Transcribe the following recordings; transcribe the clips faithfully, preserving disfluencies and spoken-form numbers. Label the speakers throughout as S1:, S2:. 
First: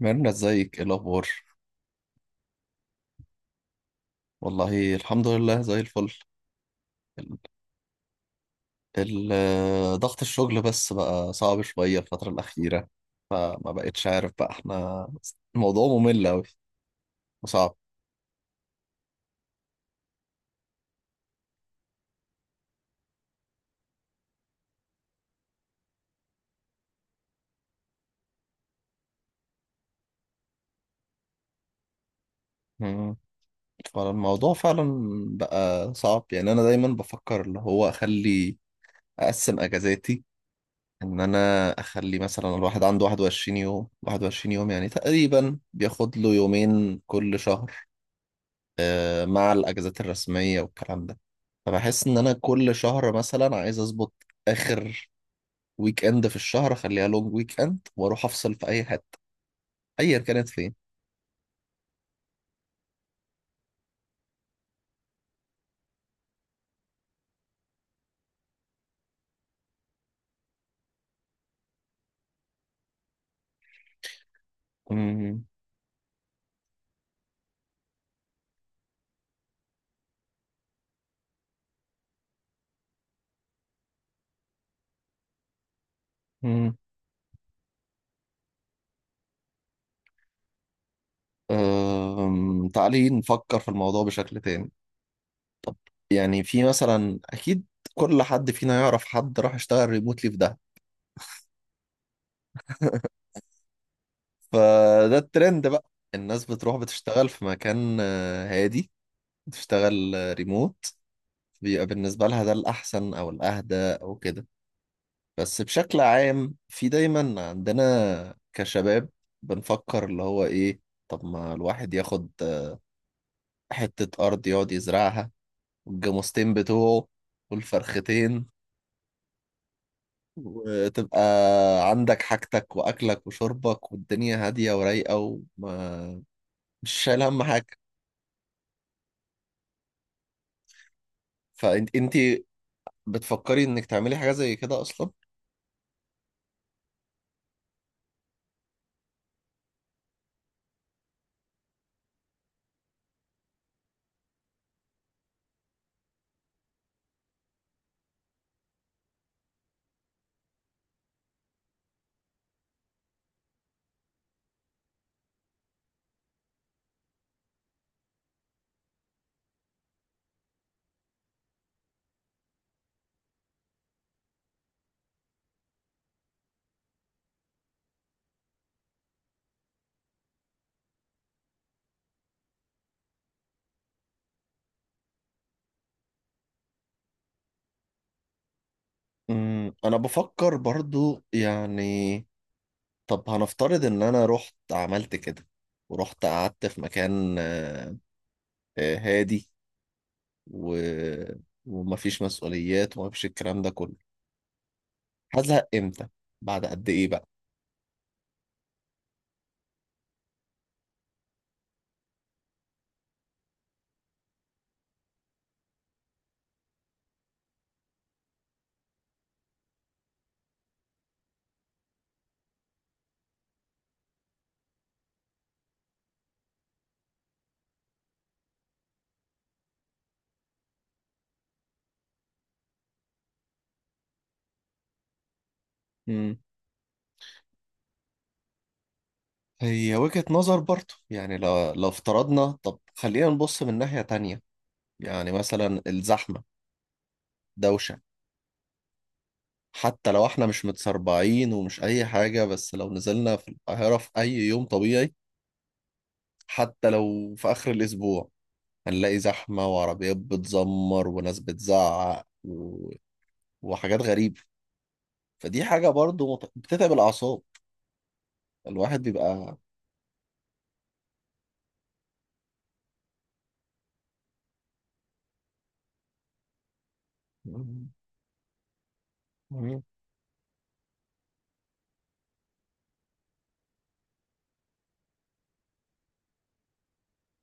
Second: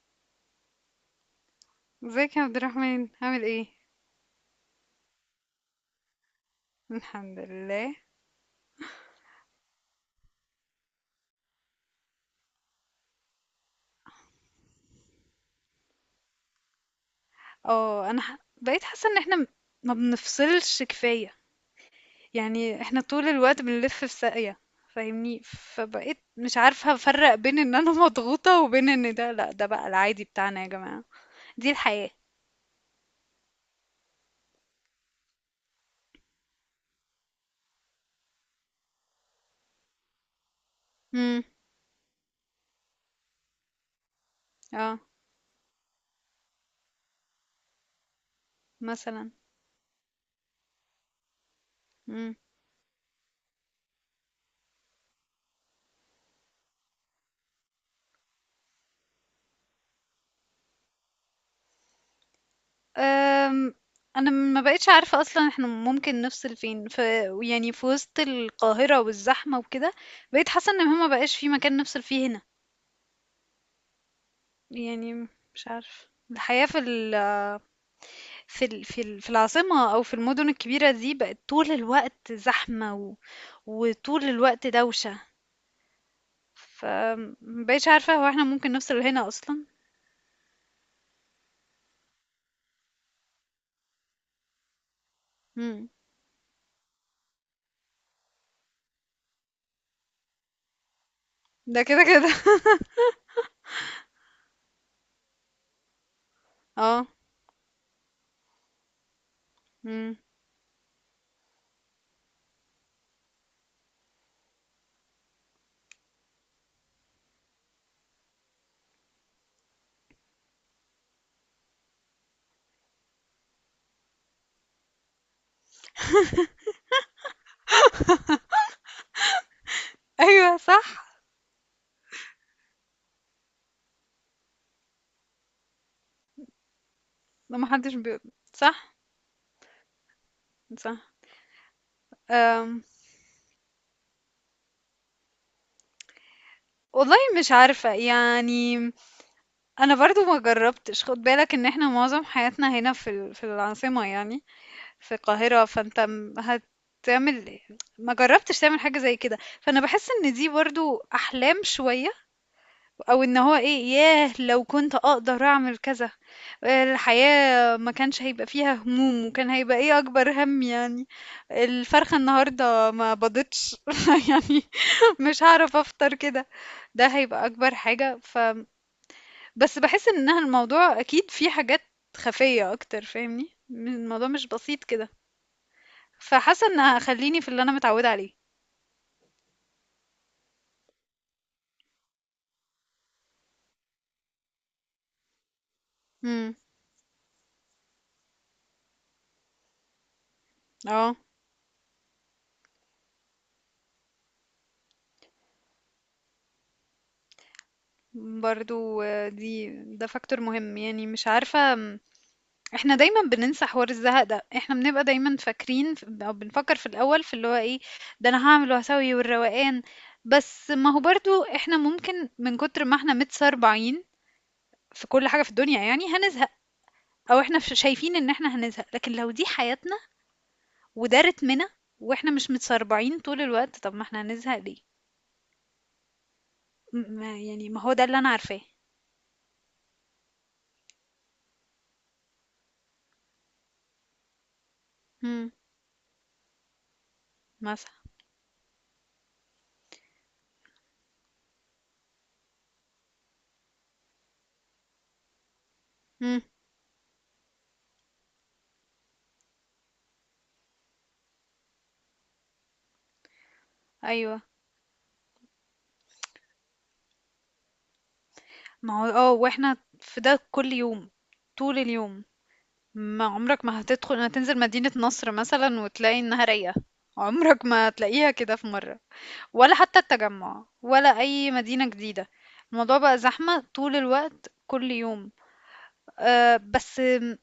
S1: ميرنا، ازيك؟ ايه الاخبار؟
S2: ازيك يا عبد الرحمن، عامل ايه؟
S1: والله الحمد لله زي الفل. ال-
S2: الحمد لله.
S1: ال- آه، ضغط الشغل بس بقى صعب شوية الفترة الأخيرة. فما بقتش عارف بقى احنا، الموضوع ممل أوي وصعب.
S2: اه، انا ح- بقيت حاسه ان احنا م- ما بنفصلش كفايه. يعني احنا طول الوقت بنلف في ساقيه، فاهمني؟ فبقيت مش عارفه افرق بين ان انا مضغوطه وبين ان ده، لا، ده بقى العادي بتاعنا يا جماعه. دي الحياه.
S1: مم. فالموضوع فعلا بقى صعب. يعني أنا دايما بفكر اللي هو أخلي، أقسم أجازاتي، إن
S2: امم.
S1: أنا أخلي مثلا الواحد عنده واحد وعشرين يوم، واحد وعشرين يوم يعني
S2: اه.
S1: تقريبا بياخد له يومين كل شهر
S2: مثلا.
S1: مع الاجازات الرسميه والكلام ده. فبحس ان انا
S2: امم.
S1: كل شهر مثلا عايز اظبط اخر ويك اند في الشهر، اخليها لونج ويك اند واروح افصل في اي حته، ايا كانت فين.
S2: أم، انا ما بقتش عارفه اصلا احنا ممكن نفصل فين في... يعني في وسط القاهره والزحمه وكده. بقيت حاسه ان هما بقاش في مكان نفصل فيه هنا يعني.
S1: أمم.
S2: مش عارف، الحياة في ال في ال في ال في العاصمة أو في المدن الكبيرة دي بقت طول الوقت زحمة و... وطول الوقت دوشة.
S1: أمم.
S2: فمبقتش عارفة، هو احنا ممكن نوصل لهنا أصلا؟
S1: أم، تعالي نفكر في الموضوع بشكل تاني. طب،
S2: مم.
S1: يعني في مثلا اكيد كل حد فينا يعرف حد راح يشتغل ريموتلي في ده.
S2: ده كده كده
S1: فده الترند بقى. الناس بتروح
S2: اه.
S1: بتشتغل في مكان آه، هادي، بتشتغل
S2: مم.
S1: آه، ريموت، بيبقى بالنسبة لها ده الأحسن أو الأهدى أو كده. بس بشكل عام في دايما عندنا كشباب بنفكر اللي هو ايه؟ طب ما الواحد ياخد حتة أرض يقعد يزرعها والجاموستين بتوعه والفرختين،
S2: أيوه، صح.
S1: وتبقى عندك حاجتك وأكلك وشربك والدنيا هادية ورايقة، وما مش شايل هم
S2: ده
S1: حاجة.
S2: محدش بي... صح. صح.
S1: فانت انتي
S2: أم.
S1: بتفكري انك تعملي حاجة زي كده أصلا؟
S2: والله مش عارفة يعني. أنا برضو ما جربتش، خد بالك إن احنا معظم حياتنا هنا في ال- في العاصمة يعني، في القاهرة. فانت م- هتعمل... ما جربتش تعمل حاجة زي كده، فانا بحس ان دي برضو احلام شوية، او ان هو ايه، ياه لو كنت اقدر اعمل كذا، الحياة ما كانش هيبقى فيها هموم، وكان هيبقى ايه اكبر هم يعني؟ الفرخة النهاردة ما بضتش يعني مش هعرف افطر كده، ده هيبقى اكبر حاجة. ف... بس بحس انها الموضوع اكيد فيه حاجات خفية اكتر، فاهمني؟ الموضوع مش بسيط كده. فحاسه ان هخليني في اللي انا متعوده عليه.
S1: أمم، أنا بفكر برضو يعني. طب هنفترض ان انا رحت عملت كده، ورحت
S2: امم.
S1: قعدت في مكان آه، آه، هادي و...
S2: اه.
S1: ومفيش مسؤوليات ومفيش الكلام ده كله. هزهق امتى؟ بعد قد ايه بقى؟
S2: برضو آه، دي... ده فاكتور مهم. يعني مش عارفه م، احنا دايما بننسى حوار الزهق ده. احنا بنبقى دايما فاكرين ف- او بنفكر في الاول في اللي هو ايه، ده انا هعمل وهسوي والروقان. بس ما هو برضو احنا ممكن من كتر ما احنا متسربعين في كل حاجه في الدنيا يعني هنزهق، او احنا ش- شايفين ان احنا هنزهق، لكن لو دي حياتنا وده رتمنا واحنا مش متسربعين طول الوقت، طب ما احنا هنزهق ليه؟
S1: مم.
S2: م- ما- يعني ما هو ده اللي انا عارفاه.
S1: هي وجهة نظر برضه. يعني لو لو افترضنا، طب خلينا نبص من ناحية تانية. يعني
S2: إمم.
S1: مثلا الزحمة،
S2: مثلًا.
S1: دوشة. حتى لو احنا مش متسربعين ومش اي حاجة، بس لو نزلنا في القاهرة في اي يوم طبيعي،
S2: إمم.
S1: حتى لو في اخر الاسبوع، هنلاقي زحمة وعربيات بتزمر وناس بتزعق و... وحاجات
S2: أيوه.
S1: غريبة. فدي حاجة برضو مت- بتتعب الأعصاب،
S2: ما
S1: الواحد
S2: هو آه،
S1: بيبقى.
S2: وإحنا في ده كل يوم، طول اليوم، ما عمرك ما هتدخل، هتنزل مدينة نصر مثلًا وتلاقي إنها رايقة، عمرك ما
S1: مم.
S2: هتلاقيها كده في مرة، ولا
S1: مم.
S2: حتى التجمّع، ولا أي مدينة جديدة، الموضوع بقى زحمة طول الوقت، كل يوم. آآ، بس م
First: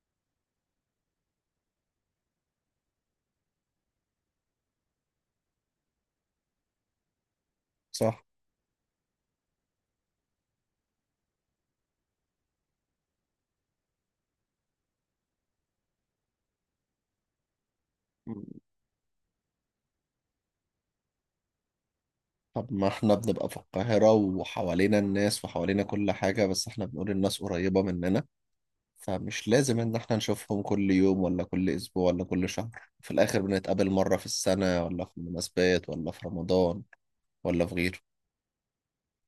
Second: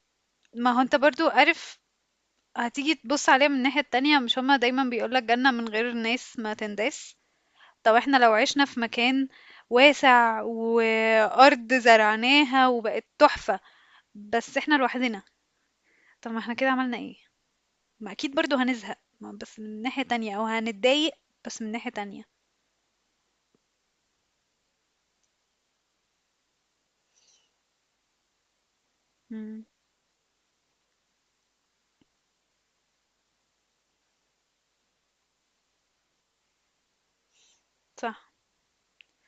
S2: ما هو أنت برضه عارف، هتيجي تبُص عليها من الناحية التانية، مش هُم دايمًا بيقولوا لك جنة من غير ناس ما تنداس؟ طب احنا
S1: صح.
S2: لو عشنا في مكان واسع وأرض زرعناها وبقت تحفة، بس احنا لوحدنا، طب ما احنا كده عملنا ايه؟ ما اكيد
S1: مم.
S2: برضو هنزهق، ما بس من ناحية تانية او هنتضايق، بس من ناحية تانية.
S1: طب ما احنا بنبقى في القاهرة وحوالينا الناس وحوالينا كل حاجة، بس احنا بنقول الناس قريبة مننا، فمش
S2: امم.
S1: لازم ان احنا نشوفهم كل يوم ولا كل اسبوع ولا كل شهر. في الاخر بنتقابل مرة في السنة، ولا في المناسبات ولا في رمضان ولا في غيره.
S2: صح.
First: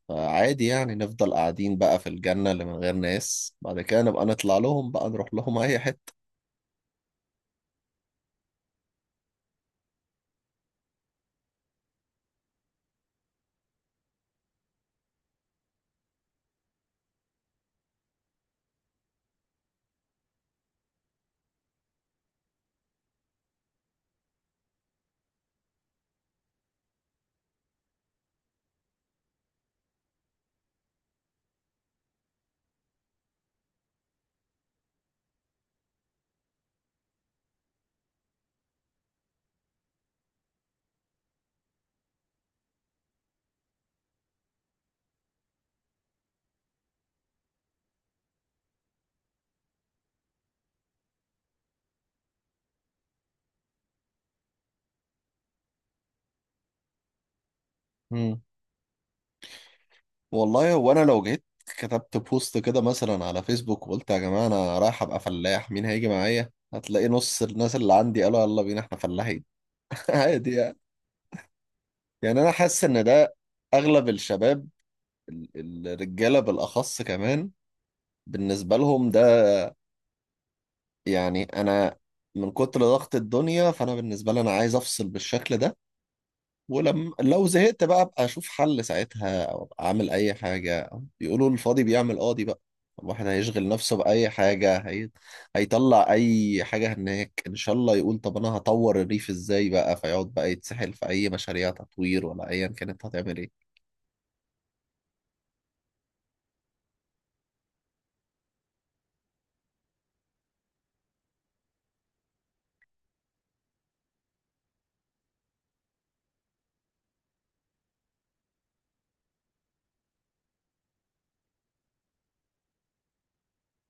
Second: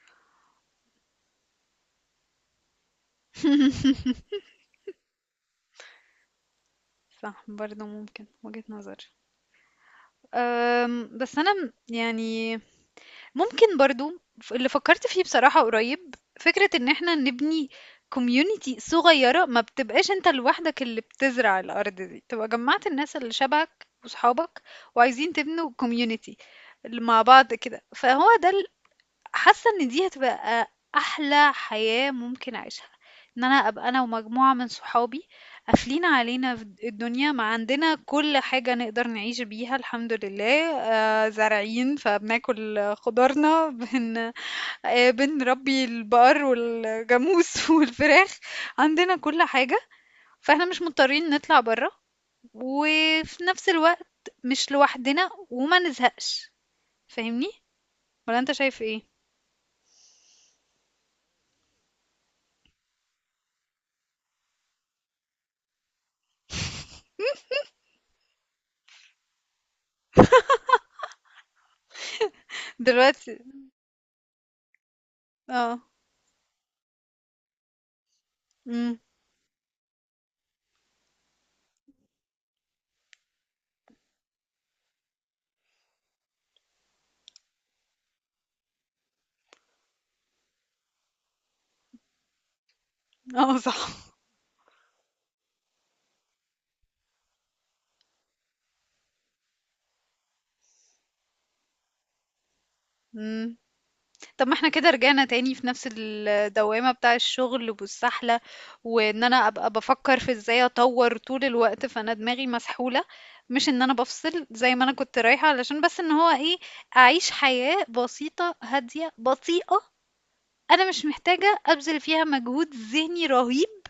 S1: فعادي يعني نفضل قاعدين بقى في الجنة اللي من غير ناس، بعد كده نبقى نطلع لهم بقى، نروح لهم أي حتة.
S2: صح، برضو ممكن وجهة نظر. أم، بس انا م- يعني، ممكن برضو، ف- اللي فكرت فيه بصراحة قريب، فكرة ان احنا نبني كوميونيتي صغيرة، ما بتبقاش انت لوحدك اللي بتزرع الارض دي، تبقى جمعت الناس اللي شبهك وصحابك وعايزين تبنوا كوميونيتي مع بعض كده، فهو ده... حاسة إن دي هتبقى أحلى حياة ممكن أعيشها، إن أنا أبقى أنا ومجموعة من صحابي قافلين علينا في الدنيا، ما عندنا كل حاجة نقدر نعيش بيها الحمد لله، آآ زارعين فبناكل خضارنا، بن آآ بنربي البقر والجاموس والفراخ، عندنا كل حاجة، فإحنا مش مضطرين نطلع برّه، وفي نفس الوقت مش لوحدنا وما نزهقش، فاهمني؟ والّا
S1: مم.
S2: أنت شايف إيه؟
S1: والله هو أنا لو جيت كتبت بوست كده مثلا على فيسبوك وقلت يا جماعة أنا رايح أبقى فلاح، مين هيجي معايا؟ هتلاقي نص الناس اللي عندي قالوا يلا بينا احنا فلاحين. عادي يعني. يعني أنا حاسس إن ده
S2: دلوقتي.
S1: أغلب الشباب،
S2: آه.
S1: ال- الرجالة بالأخص كمان، بالنسبة
S2: إمم.
S1: لهم ده يعني. أنا من كتر ضغط الدنيا، فأنا بالنسبة لي أنا عايز أفصل بالشكل ده، ولما لو زهقت بقى ابقى اشوف حل ساعتها، او ابقى اعمل اي حاجه. أو بيقولوا الفاضي بيعمل قاضي بقى، الواحد
S2: آه،
S1: هيشغل
S2: صح.
S1: نفسه باي حاجه هي... هيطلع اي حاجه هناك ان شاء الله، يقول طب انا هطور الريف ازاي بقى، فيقعد بقى يتسحل في اي مشاريع تطوير ولا ايا كانت هتعمل
S2: إمم.
S1: ايه.
S2: طب ما إحنا كده رجعنا تاني في نفس الدوّامة بتاع الشغل والسحلة، وإن أنا أبقى بافكّر في إزاي أطوّر طول الوقت، فأنا دماغي مسحولة، مش إن أنا بافصل زي ما أنا كنت رايحة، علشان بس إن هو إيه، أعيش حياة بسيطة، هادية، بطيئة، أنا مش محتاجة أبذل فيها مجهود ذهني رهيب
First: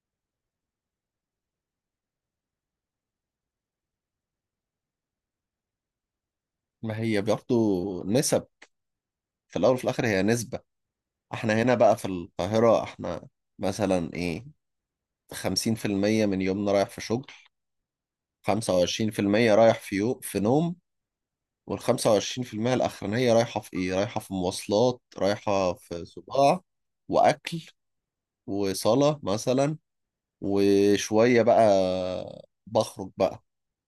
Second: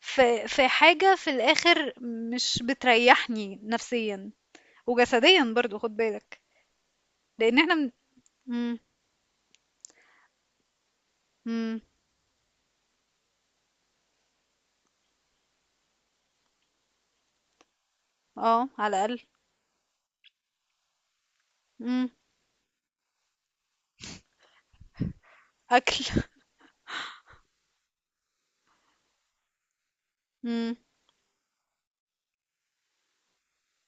S2: في في حاجة في الآخر مش بتريّحني نفسيًا وجسديًا برضه، خُد بالك،
S1: ما هي برضه
S2: لإن إحنا من...
S1: نسب،
S2: إمم.
S1: في الاول وفي الاخر هي نسبه. احنا هنا
S2: إمم.
S1: بقى في القاهره، احنا مثلا ايه، خمسين في المية من يومنا رايح في شغل،
S2: اه، على الأقل.
S1: خمسة وعشرين في المية رايح في يو... في نوم، وال
S2: امم.
S1: خمسة وعشرين في المية الأخرانية رايحة في إيه؟ رايحة في مواصلات، رايحة
S2: أكل.
S1: في صداع، وأكل، وصلاة مثلا،
S2: امم.
S1: وشوية بقى بخرج بقى.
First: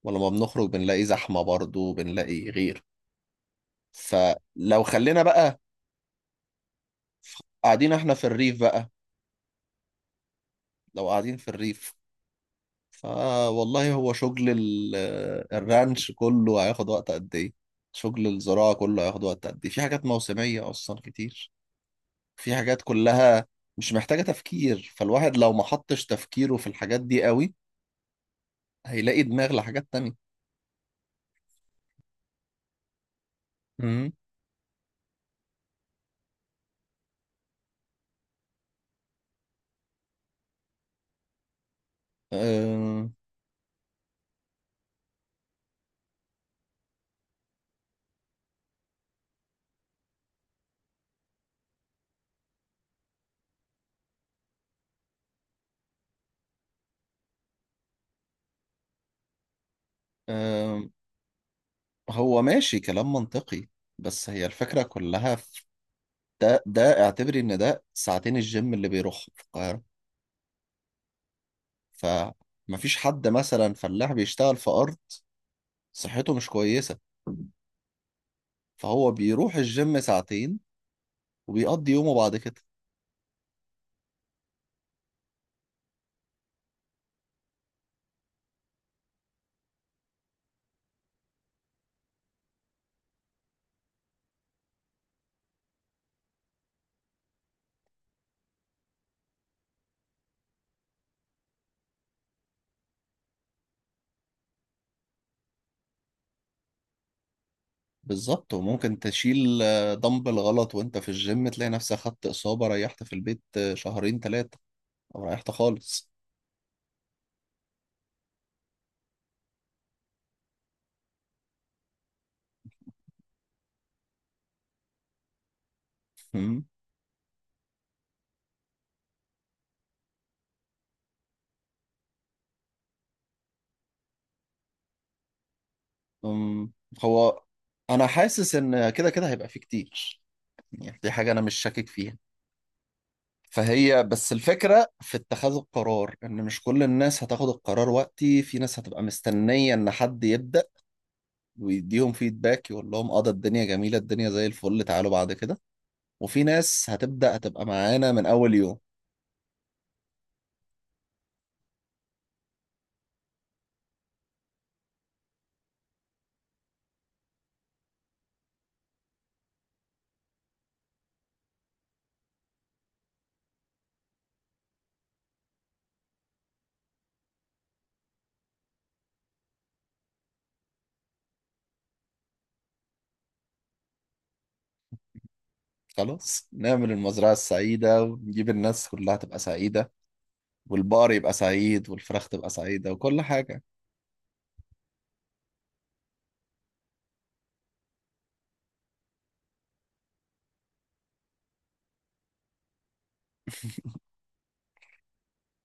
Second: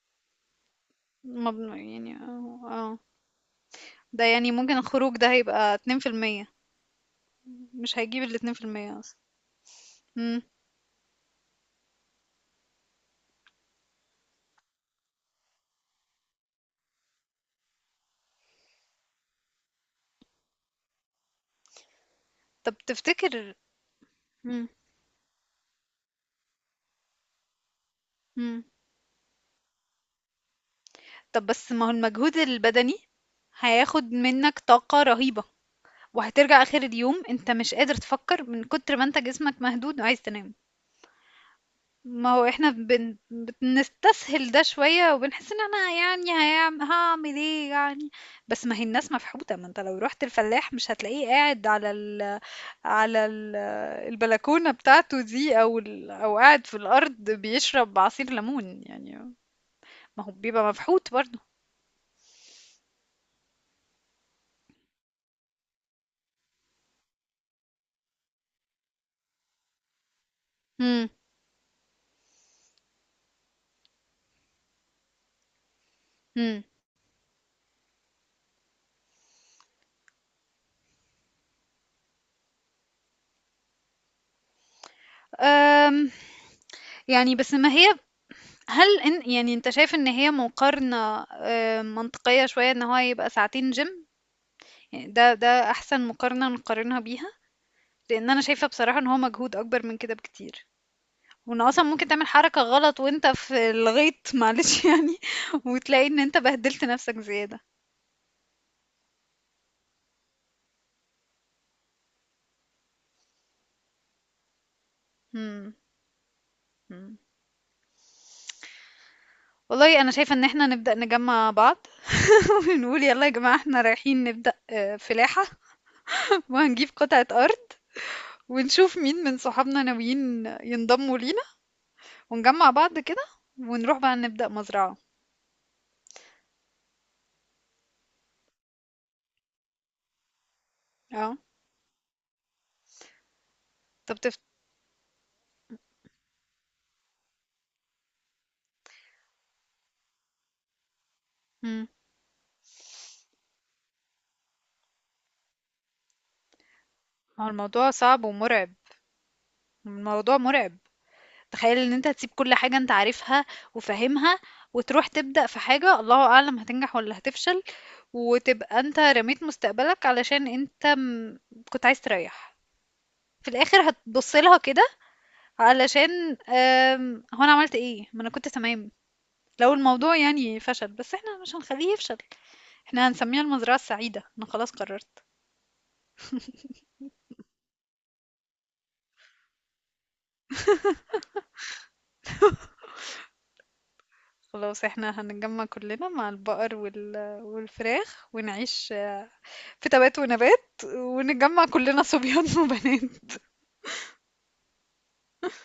S1: ولما بنخرج بنلاقي زحمة
S2: مبنو
S1: برضو،
S2: يعني
S1: بنلاقي
S2: اه،
S1: غير.
S2: آه. ده يعني ممكن
S1: فلو
S2: الخروج
S1: خلينا
S2: ده
S1: بقى
S2: هيبقى اتنين في المية،
S1: قاعدين
S2: مش
S1: إحنا
S2: هيجيب
S1: في
S2: الاتنين
S1: الريف
S2: في
S1: بقى،
S2: المية أصلا. امم.
S1: لو قاعدين في الريف، فوالله هو شغل ال- الرانش كله هياخد وقت قد إيه؟ شغل الزراعة كله هياخد وقت قد إيه؟ في حاجات موسمية أصلا كتير. في
S2: طب
S1: حاجات كلها
S2: تفتكر.
S1: مش محتاجة
S2: امم.
S1: تفكير، فالواحد لو ما حطش تفكيره في الحاجات دي قوي،
S2: امم.
S1: هيلاقي دماغ لحاجات تانية.
S2: طب، بس ما هو المجهود البدني
S1: امم.
S2: هياخد منك طاقة رهيبة، وهترجع آخر اليوم انت مش قادر تفكر من كتر ما انت جسمك مهدود وعايز تنام. ما هو احنا
S1: أم.
S2: بن... بنستسهل ده شوية وبنحس ان انا يعني هيعم... هعمل ايه يعني. بس ما هي الناس مفحوطة، ما انت لو رحت الفلاح مش هتلاقيه قاعد على ال... على ال... البلكونة بتاعته دي او ال... او قاعد في الارض بيشرب عصير ليمون يعني، ما هو بيبقى
S1: أم
S2: مفحوط برضه.
S1: هو ماشي كلام منطقي، بس هي الفكرة كلها في ده ده. اعتبري ان ده ساعتين الجيم اللي بيروحهم في القاهرة،
S2: امم.
S1: فمفيش حد مثلا فلاح بيشتغل في أرض صحته مش
S2: امم.
S1: كويسة، فهو بيروح الجيم ساعتين وبيقضي يومه بعد كده.
S2: أم، يعني بس ما هي، هل إن يعني انت شايف ان هي مقارنة أم، منطقية شوية ان هو يبقى ساعتين جيم؟ يعني ده ده احسن مقارنة نقارنها بيها؟ لان انا شايفة بصراحة ان هو مجهود اكبر من كده بكتير، وان اصلا ممكن تعمل حركة غلط وانت في الغيط معلش يعني، وتلاقي ان انت بهدلت نفسك زيادة.
S1: بالظبط، وممكن تشيل آه، دمبل غلط وانت في الجيم، تلاقي نفسك خدت إصابة، ريحت في البيت آه، شهرين ثلاثة، أو ريحت
S2: مم.
S1: خالص.
S2: مم. والله انا شايفة ان احنا نبدأ نجمع بعض ونقول يلا يا جماعة، احنا رايحين نبدأ آه، فلاحة.
S1: مم.
S2: وهنجيب قطعة ارض، ونشوف مين من صحابنا ناويين ينضموا لينا، ونجمع بعض كده، ونروح بقى نبدأ مزرعة.
S1: أم، هو أنا حاسس إن كده كده هيبقى فيه كتير، يعني دي حاجة
S2: اه.
S1: أنا مش شاكك فيها. فهي
S2: طب
S1: بس
S2: تفت
S1: الفكرة في اتخاذ القرار، إن مش كل الناس هتاخد القرار وقتي، في ناس هتبقى مستنية إن حد يبدأ
S2: مم.
S1: ويديهم فيدباك، يقول لهم اه ده الدنيا جميلة، الدنيا زي الفل، تعالوا بعد كده. وفي ناس هتبدأ
S2: هو
S1: هتبقى
S2: الموضوع
S1: معانا
S2: صعب
S1: من أول
S2: ومرعب،
S1: يوم.
S2: الموضوع مرعب. تخيل ان انت هتسيب كل حاجة انت عارفها وفاهمها، وتروح تبدأ في حاجة الله اعلم هتنجح ولا هتفشل، وتبقى انت رميت مستقبلك علشان انت م- كنت عايز تريح، في الاخر هتبص لها كده علشان آم، هو انا عملت ايه، ما انا كنت تمام. لو الموضوع يعني فشل، بس احنا مش هنخليه يفشل، احنا هنسميها المزرعة السعيدة، انا خلاص قررت.
S1: خلاص نعمل المزرعة السعيدة ونجيب الناس كلها تبقى سعيدة، والبقر يبقى سعيد والفراخ تبقى سعيدة وكل حاجة.
S2: خلاص احنا هنتجمع كلنا مع البقر وال... والفراخ ونعيش في تبات ونبات، ونتجمّع كلّنا صبيان وبنات.